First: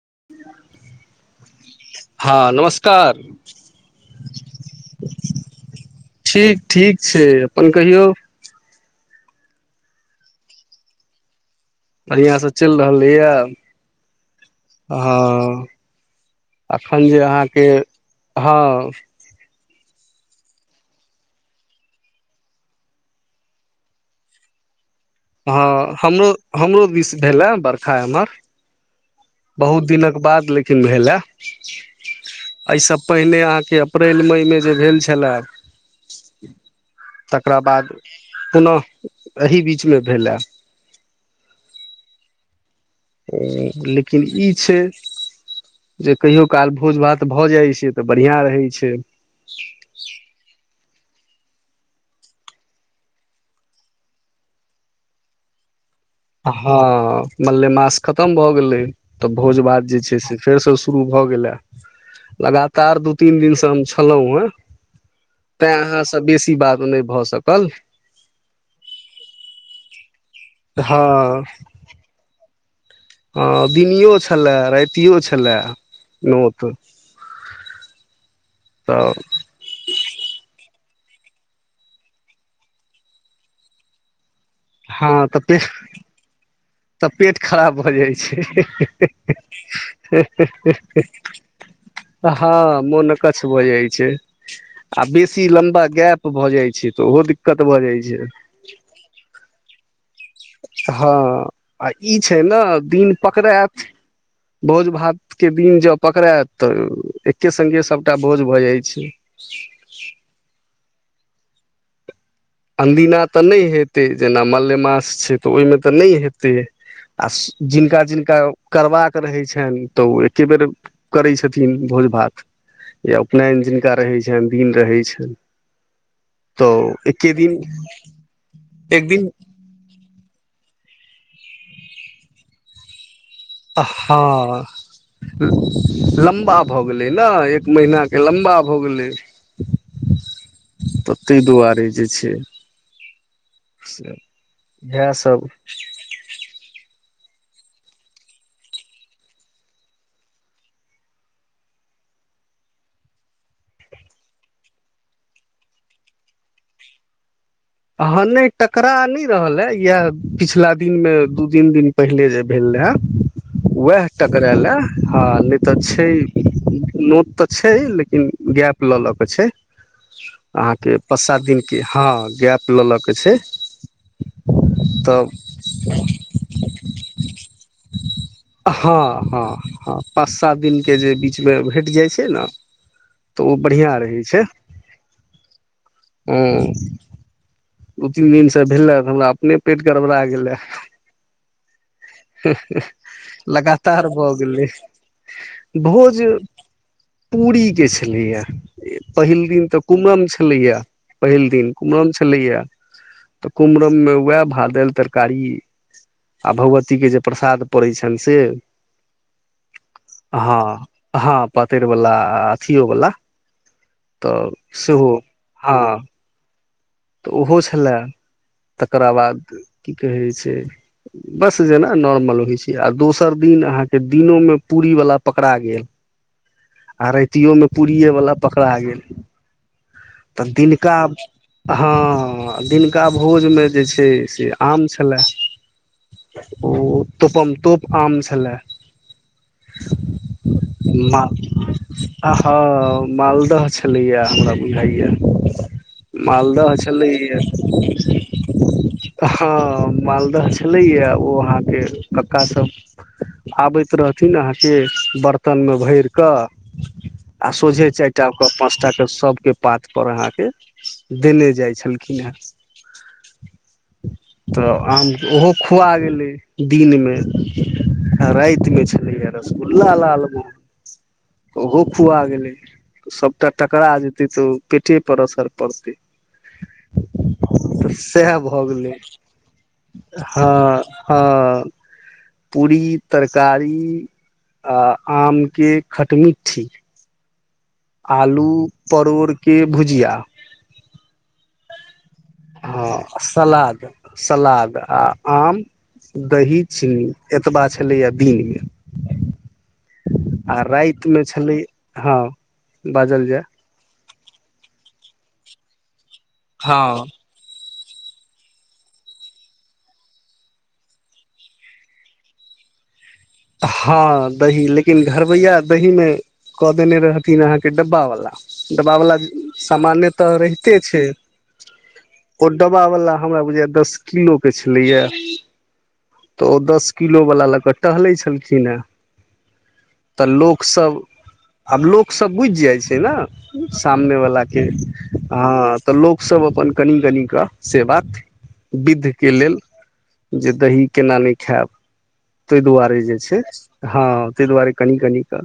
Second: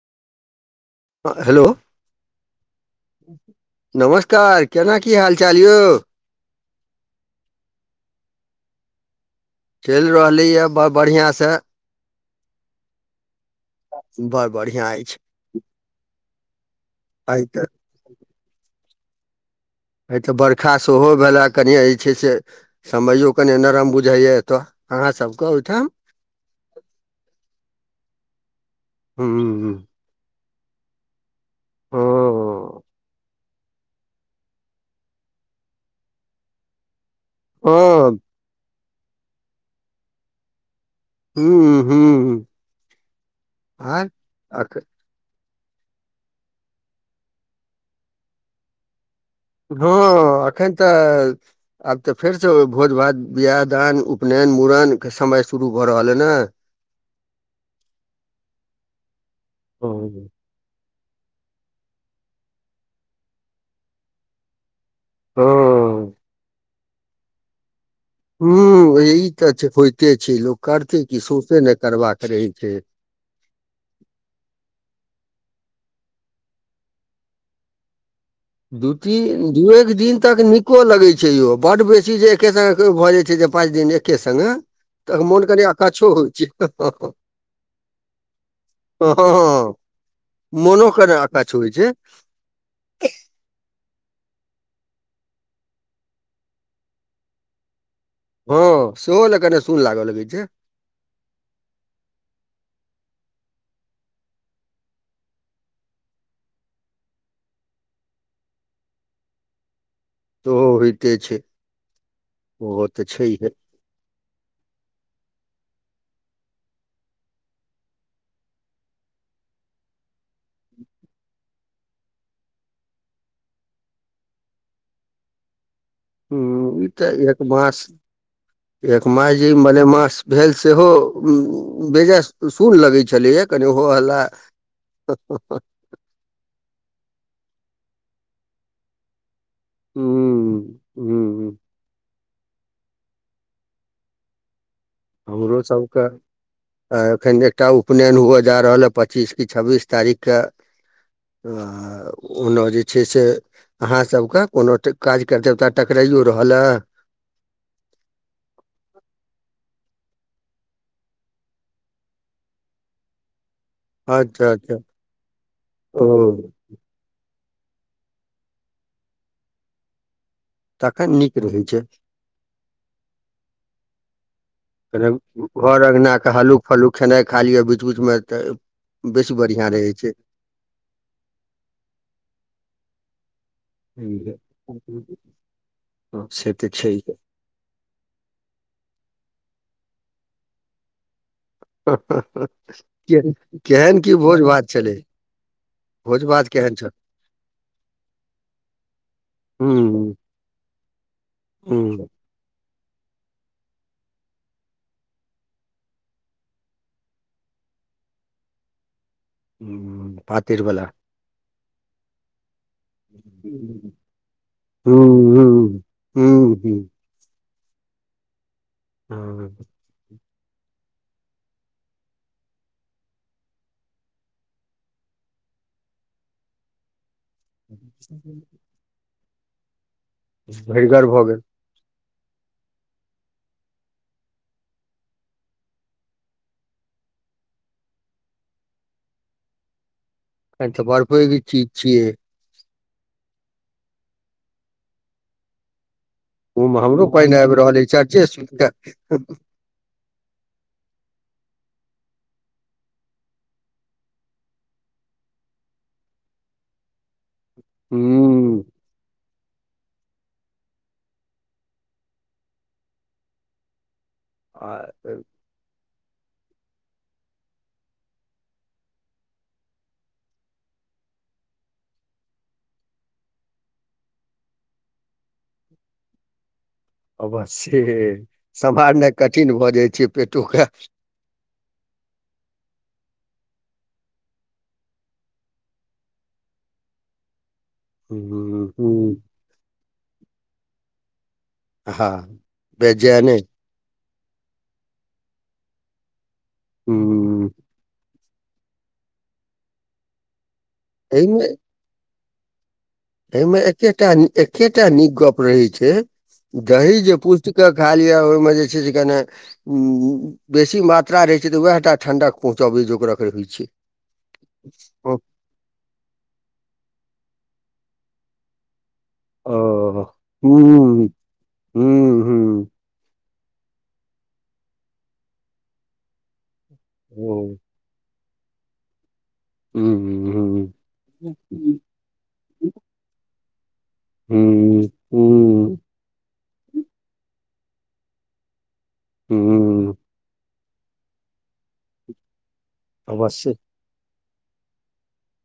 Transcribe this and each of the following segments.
[inaudible] हँ हेलो हँ नमस् नमस्कार केना की हाल चाल यौ ठीक ठीक छै अपन कहियौ चलि रहलीए बड़ बढ़िआँसँ बढ़िआं से चलि रहलै य बड़ बढ़िआँ अछि हँ एखन जे आइ तऽ अहाँके हँ ह तऽ बरखा सेहो भेलए कनिए जे छै से समयो कनि नरम बुझाइए एतय अहाँ सभके ओहिठाम हँ हमरो हमरो दिस भेले बर्षा एम्हर हूँ बहुत दिनक बाद लेकिन किन् भेल ए हँ एहिसँ पहिने अहाँ अप्रैल मई मे जे भेल छलए तकरा बाद हँ पुनः अहि बीच भेला हू हू ह लेकिन ई छै जे कहियो काल भोज भात भऽ जाइत छै तऽ बढ़िआँ रहैत छै हँ एखन तऽ आब तऽ फेरसँ भोज भात बियाह दान उपनयन मुड़नके समय शुरू भऽ रहल अइ ने हँ मल्लेमास खतम भऽ गेलै तऽ भोज भात जे छै हँ से फेरसँ शुरू भऽ गेल ह लगातार दू तीन दिन से हम छलहुँ हे तैं हँ अहाँसँ बेसी बात नहि भऽ सकल हू ए तऽ छै होयते छै लोक करते कि हँ सोसे नहि करबाका रहे छै हँ दिनओ छलय रातिओ छलय नोत दू तऽ तीन दू एक दिन तक नीको लगै छै छै यो बड बेसी जे एके संग भऽ जाय छै पाँच दिन एके संगे हँ त तऽ मोन पेट करै अकछो होइ छै तऽ पेट खराब भऽ जाइ छै हँ मोनो कनि अकच्छ होइ छै हँ मोन अकक्ष भ जा छै आ बेसी लम्बा गैप भऽ जाइ छै तऽ ओहो दिक्कत भऽ जाइ छै हँ सेहो लए कनि सुन लागलै हँ आ ई छै ने दिन पकड़त भोज भातके दिन जँ पकड़ायत तऽ एके सङ्गे सभटा भोज भऽ जाइ छै तोहो होइत छै ओहो अनदीना तऽ छैहे नहि हेतै जेना मलेमास छै तऽ ओहिमे तऽ नहि हेतै आ जिनका जिनका करबाक रहै छनि तऽ ओ एकेबेर करैत छथिन भोज भात या उपनयन जिनका रहै छनि दिन रहै छनि तऽ ह ई एके तऽ दिन मास एक माय जी मले मास भेल सेहो बेजाय सुन लगे छै अब हँ लम्बा भऽ गेलै ने एक महिना के लम्बा भ गेलै हूं तऽ ताहि हूं दुआरे जे छै से इएह सब हमरो सबके एखन एकटा उपनयन हुअ जा रहल ह पच्चीस कि छब्बीस तारीखकेँ ओना जे छै से अहाँसभके कोनो काज कर देवता टकराइयओ रहल हए ह नहि टकरा नहि रहल हए इएह पिछिला दिनमे दू तीन दिन पहिले जे भेल रहै हे उएह टक अच्छा लए अच्छा ह नहि तऽ ओ छै नत तऽ छै लेकिन गैप लऽ लऽ के छै अहाँके तखन पांच नीक सात दिन रहै छै के हँ गैप ल ल के छै त कने घर अङ्गना के हल्लुक फल्लुक खेनाइ खा लिअ बीच बीच मे तऽ हं‌ बेसी हं बढ़िआँ रहै हं छै पांच सात दिन के भेट जाय छै न हँ हँ से तऽ छैहे दू तीन दिनसँ भेलै तऽ हमरा अपने पेट गड़बड़ा गेलै के- केहन लगातार की भऽ भोज गेलै भात छलै भोज भात केहन छल पूरी के छलैया पहिल दिन तऽ हूं कुम्हम छलैया पहिल दिन हूं कुम्हम छलैया तऽ कुम्रममे उएह भात दालि तरकारी आ भगवतीके जे प्रसाद पड़ैत छनि से ह पातर बला पातर वला पियओ वला हूं तऽ सेहो हँ हूं हूं हूं तऽ ओहो छलय तकरा बाद हँ की कहे छै ब जेना नॉर्मल होइ छै दोसर दिन अह दिन पूरी व पकड़ा गेल प्तियो में पूड़िये वालला पकड़ा गेल तऽ दिनका भरिगर भऽ गेल हँ दिनका भोजमे जे छै से आम छलए ओ तोपम तोप आम छलए तहन तऽ बड़ म पैघ चीज छियै आ ह मालद छलिया मालदह ओहोमे हमरो छलै पानि आबि रहल अछि चर्चे सुनि कऽ हँ मालदह छलैएा ओ अहाँके कक्कासभ आबैत रहथिन अहाँके बर्तनमे भरिकऽ आ सोझे चारि टा के हूं पांचटा के सब के पातपर अहाँके देने जाइ छलखिन हेँ तऽ आ आम ओहो खुआ गेल दिन मे आ राति मे छलैया रसगुल्ला लाल म ओहो खुआ गेलै सबटा टकरा जेते तऽ पेटे पर असर पड़ते अवश्य से सएह भऽ गेलै सम्हारनाइ कठिन भऽ जाइ छै पेटोे हँ हँ पूरी तरकारी आ आमके खटमिट्ठी आलू हूं हूं परोड़ के भुजिया हँ हँ आ बेचैने सलाद सलाद आ आम दही चीनी हूं एतबा छलैया ब आ राति मे एहिमे छलै हँ बाजल जाय एहिमे एकेटा एकेटा निक गप रहै छै दही हँ जे पूर्ति के खा लिय ओहि मे जे छै से कने उ बेसी मात्रा रहय छै त वएह टा ठंडक पहुंचाबे छै जोकरक हँ दही लेकिन घरबैया दही मे कऽ देने रहथिन अहाँके डब्बा वाला ह डबा वाला हूँ सामाने तऽ रहिते छै हूँ हूँ ओ हूँ डबा वाला हमरा बुझाय या दस किलो के छलैया त ओ दस किलो वाला लऽ हूँ क टहले छै केलखिन ने तऽ हूँ लोकसभ आब लोकसभ बुझि जाइ छै ने सामने वलाके हूँ हँ हूँ तऽ लोकसभ अपन कनि कनि कऽ से बात विध के हूँ लेल हूँ जे दही केना नहि खायब ताहि दुआरे अवश्य [unintelligible] हँ ताहि दुआरे कनि कनि क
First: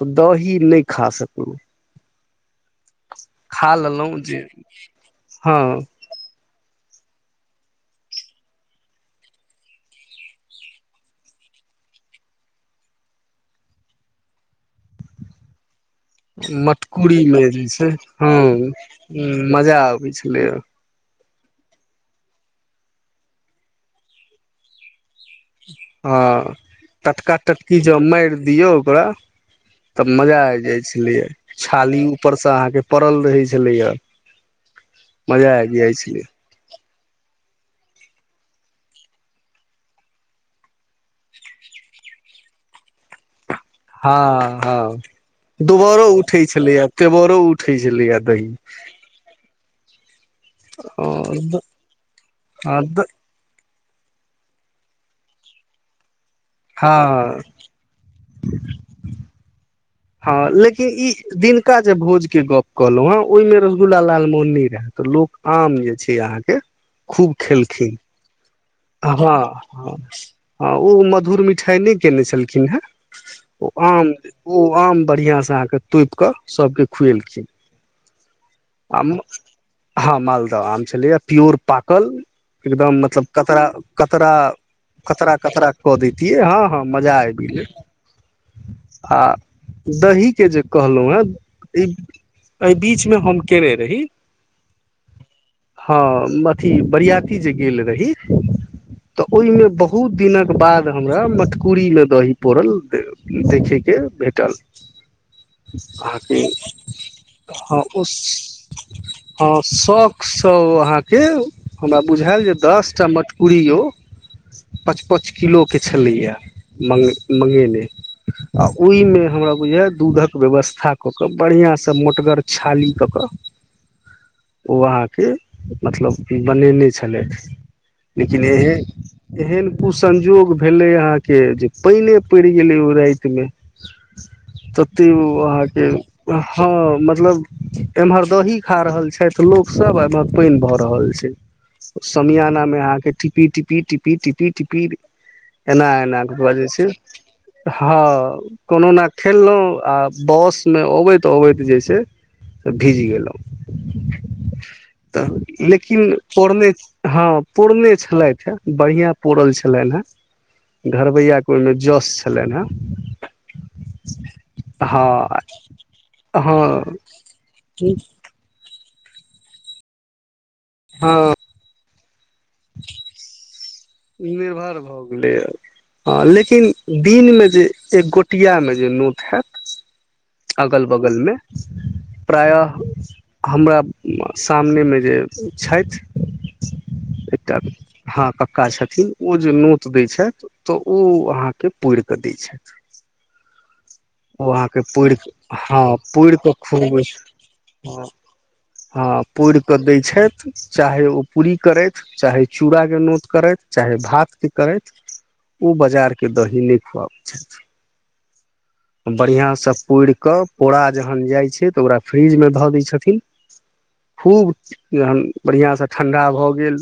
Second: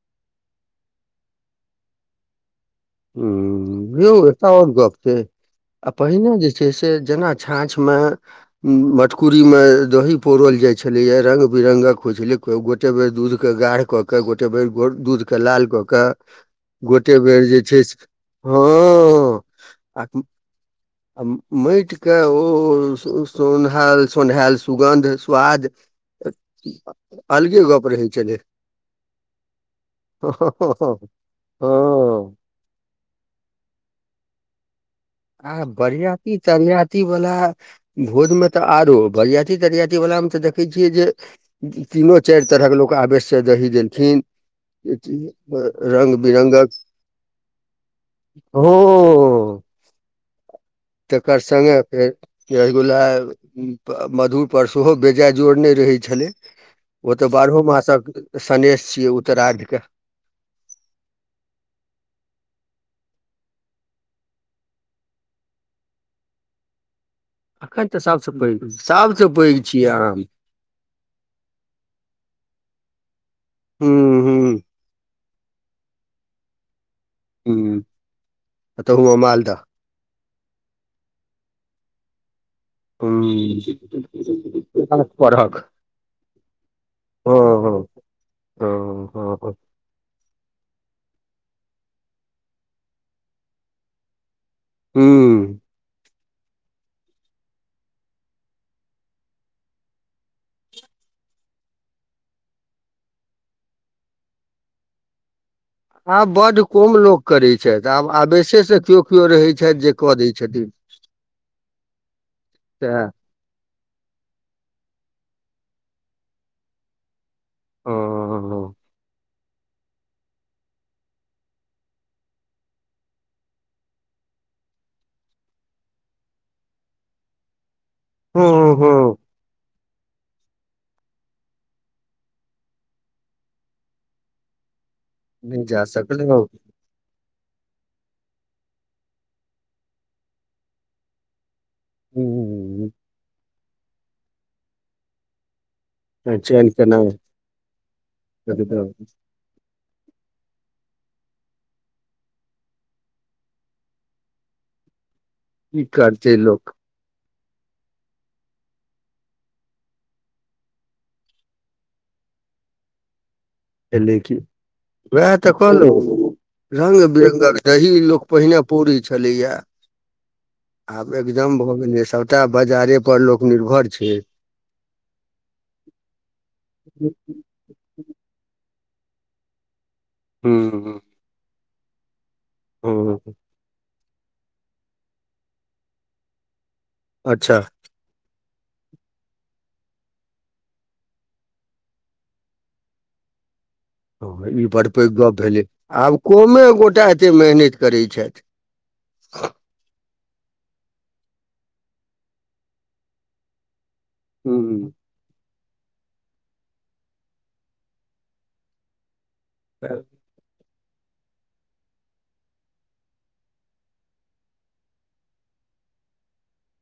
तऽ दही नहि खा सकलहु ह यौ एटा आओर गप छै हँ आ पहिने जे जे छै से जेना छाँछ मे मटकूरी मे दही पौरल जाइत छलैया रंग बिर्गक होइ छलै गोटे बेर दूध के गाढ़ कऽ के गोटे बेर गो दूध के लाल कऽ के क गोटे मटकुरी बेर मे जे से हँ हँ मजा आ आबै छलै आ माटिके ओ सोन्हायल सोन्हायल सुगन्ध स्वाद हँ टटका अलगे तटटकी गप जब रहै मारि छलै दियौ ओकरा तब मजा आ जाइ हँ छलियै छाली ऊपर से अहाँके पड़ल रहै छलैया मजा आब आबि जाइ छलै बरियाती तरियाती ती वला भोज मे तऽ आरो बरियाती तरियाती वला मे तऽ देखे छियै जे तीनो चारि तरह के लोक आबेश हाँ हाँ दुबोरो रंग उठै बिरंगक छलैया, तेबोरो उठै छलैया दही। हो तकर हँ संगे फेर रसगुल्ला उम्म प मधु पर सोहो बेजाय जोड़ ने रहै छलै। ओ ते बारहो मासक सनेेश छियै, उ ते रा क हँ लेकिन ई दिनका जे भोजके गप्प कहलहुँ हेँ ओहिमे रसगुल्ला लाल मोहन नहिं रहय तऽ लोक आम जे छै अहाँके अखन तऽ सब स पैघ हाँ सभसँ पैघ छियै हाँ आम हाँ उ मधुर मिठाय नै केने छैलखिन हय। उ हूं आम हूं उ आम बढ़ियाँ से आ के तौएप के सबके खुएलखिन हूं आ तहुमे म मालदह हाँ माल तऽ आम छलैया प्योर पाकल। एगदम हूं मतलब कतरा कतरा कतरा परहक कतरा कऽ देैतिये, हाँ हाँ मजा हँ आब गेलै हँ आ हँ हँ दही के जे कहलौ एं। ई ए बीच मे हम केरै रही। ह्म्म। हम अथी बरियाती जे गेल रही। तऽ ओय मे बहुत दिनक बाद हमरा मटकूरी मे दही पौड़ल देखे के भेटल। आब बड्ड कम लोक करै [unintelligible] हां छथि आब उस आवेशेसँ केओ केओ रहै हां छथि जे शौख कऽ दै से उ छथिन अहाँ के हमरा बुझाएल जे दस सएह पूड़ियो पच पच किलो के छलैया मं मंगेेले आ हँ ओय मे हमरा बुझा दूधक व्यवस्था कऽ केऽ बढ़ियाँ से मोटगर छाली कऽ कऽ उ अहाँ के मतलब बनेने छलै। लेकिन एहे हँ हँ एहन उ संजोग भेलै अहाँ के जे पेएने पैड़ गेलै ओय रात मे तऽ तै उ नहि अहाँ जा के सकलौ हाँ मतलब एम्हर दही खा रहल छैथ लोक सब, एमहर पेएन भऽ रहल छै। समियाना मे हूँ आ के ठीपी टी पीटी, पीटी, पीटी, टीपीर एना एना घोल चैन छै, केना हाँ कोनो एकदम ना ठेललौ। आ बस मे अबैत अबैत जे छै से भीज गेलौ। तऽ की लेकिन करतै पौड़ने लोक हाँ। पौड़ने छलैथ हय, बढ़ियाँ पौड़ल छलैन हय, घरबैया के ओय मे जस छलैन हय। लेकिन वएह तऽ कहलहु हँ रग बिरङगक सही लोक पहिने पूरी छलैया। आब हँ एकदम भो गेल सटा बजारे पर ल लोक निर्रभर मेघार भऽ गेलैया, हाँ लेकिन दिन मे जे एक गोटिया मे जे नोत हाएत। हूँ अगल-बगल मे प्रायः हँ हमरा सामनेमे जे छथि। एकटा अच्छा हँ पक्का छथिन ओ जे नोत दै छथि तऽ ओ अहाँके पोरि कऽ दै छथि। हँ ओ ई अहाँके बड़ पैघ परि गप भेलै हँ आब परि कऽ कमे खूब गोटा एते मेहनति करै हँ छथि हँ परि कऽ दै छथि। चाहे ओ पूरी करथि चाहे चूड़ाके नोत करथि चाहे भात की हूँ करैत। ओ बाजारके दही नहि खुआबै छथि। बढ़िआँसँ पुरिकऽ पोरा जहन जाइ छै तऽ ओकरा फ्रिजमे धऽ दै छथिन खूब जहन बढ़िआँसँ ठण्डा भऽ गेल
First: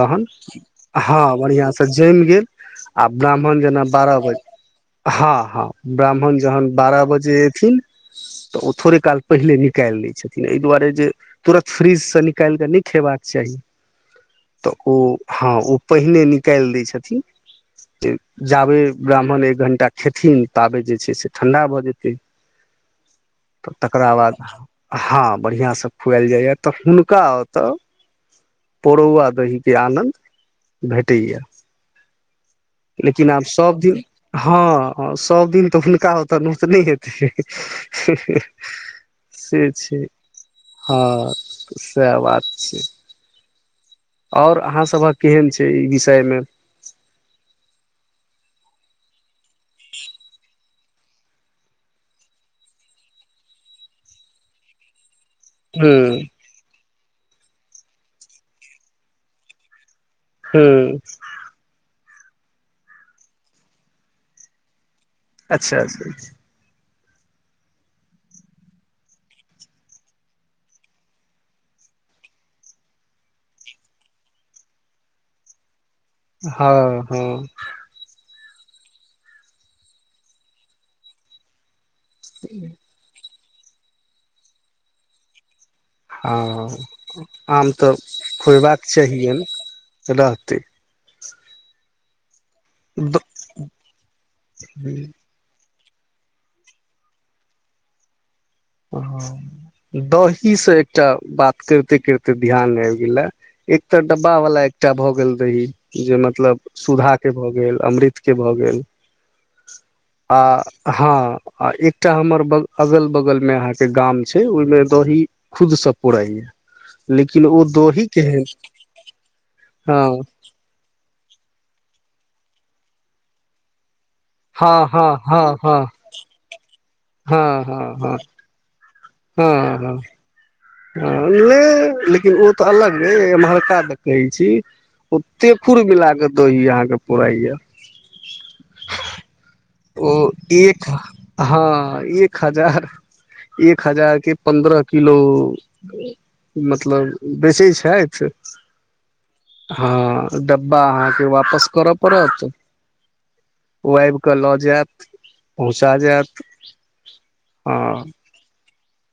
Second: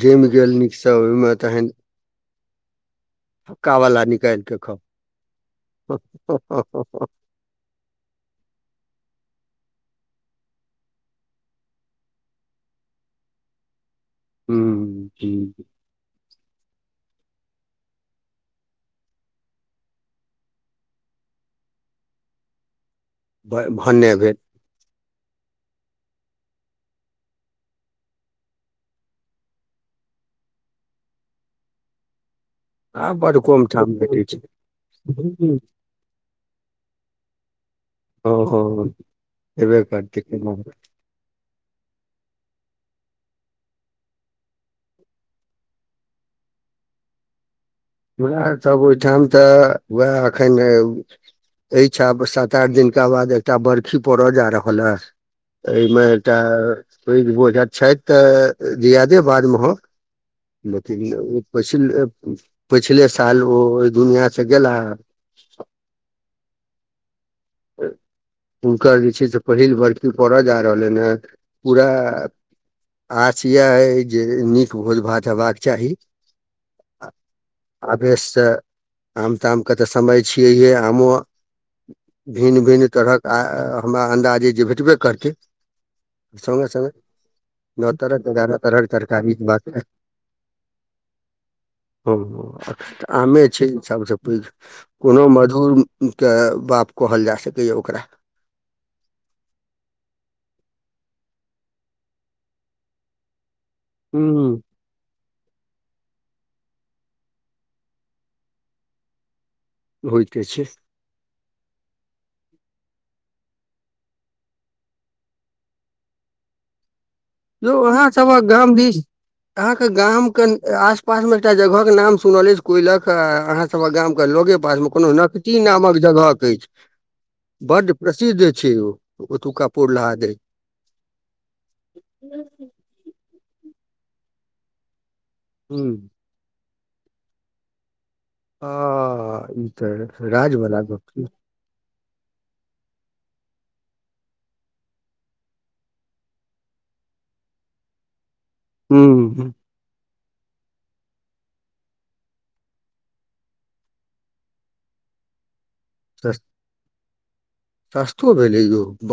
तहन जमि गेल नीकसँ हँ ओहिमे तहन बढ़िआं से जमि गेल ह। आ ब्राह्मण जेना फक्कावला बारह निकालि बजे कऽ खाउ हँ हँ। ब्राह्मण जहन बारह हूँ बजे ऐथिन तऽ ओ थोड़े काल पहिले निकालि लै छथिन एहि दुआरे जे तुरत फ्रिजसँ निकाल कऽ नहि खेबाक चाही। तऽ ओ हूँ हँ ओ पहिने न कल दय छथिन जाबे ब्राह्मण एक घण्टा खेथिन ताबे जे छै से ठण्डा भऽ जेतै। भ तऽ भरने तकरा बाद भेल। हँ बढ़िआँसँ खुआएल जाइए त हुनका ओतय परौआ दहीके आनन्द भेटैए। आ लेकिन बड आब कम ठाम सभदिन भेटै छै हँ हम्म, सभदिन त हुनका ओतत नहि हेतै। हँ [unintelligible] हँ से हेबे छै करतै केना। हँ। सएह बात छै। आओर अहाँसभक केहन छै ई विषयमे। हमरा सब ओहिठाम तऽ वह अखन अ छ सात आठ दिनका बाद एकटा बर्फी पड़य जा रहल हे एहिमे हूँ एकटा ओ बोझ छथि तऽ जियादे बादमे हो। न हूँ पी ह। पिछले साल ओ ओहि दुनिआ से गेला अच्छा। हुनकर जे छै से पहिल बर्की पड़य जा रहलनि हे पूरा आस इएह अइ जे नीक भोज भात हेबाक चाही। हँ हँ। आवेशसँ आम तामके त समय छियैहे आमो भिन्न भिन्न तरहक आ हमरा अन्दाजे जे भेटबे करतै। सङ्गे हँ सङ्गे आम त नओ तरहक एगारह खुएबाक तरहक तरकारी चाहियै ने रहतै। ह। त आमे छै सभसँ पैघ कोनो मधूर के बाप कहल जा सकैया ओकरा। ह दहीसँ एकटा बात करिते करिते ध्यान आबि गेले। एक तर डब्बा वाला हूँ एकटा भऽ गेल जे मतलब सुधा के भ गेल अमृत के भ गेल। आ होइते छै हँ। आ एकटा हमर ब अगल बगल मे अहाँ के गाम छै ओहिमे दही खुद से पूरा यै। यो वहाँ सबक गाम भी अहाँके हँ गाम के आस पास में एकटा जगह के नाम सुनल अछि कोयलक अहाँ सबक गाम लोगे हँ पास मे हँ कोनो हँ नकदी हँ नामक जगह अछि हँ बड हँ हँ प्रसिद्ध छै ओ। ओटाउका पोरलाहा दही। ह। लेकिन ओ त अलग रह मल। क देख कहै छी। ओते खुर हूँ मिलााक दही अहाँके पराए। ह। ई तऽ राजवला एक गप छै। हँ एक हजार एक हजार के पन्द्रह किलो मतलब बेचै छथि। हँ ह। हँ डब्बा अहाँके वापस करऽ पड़त के लऽ जायत। पहुँचा जायत ह। सास्तो भेल योउ।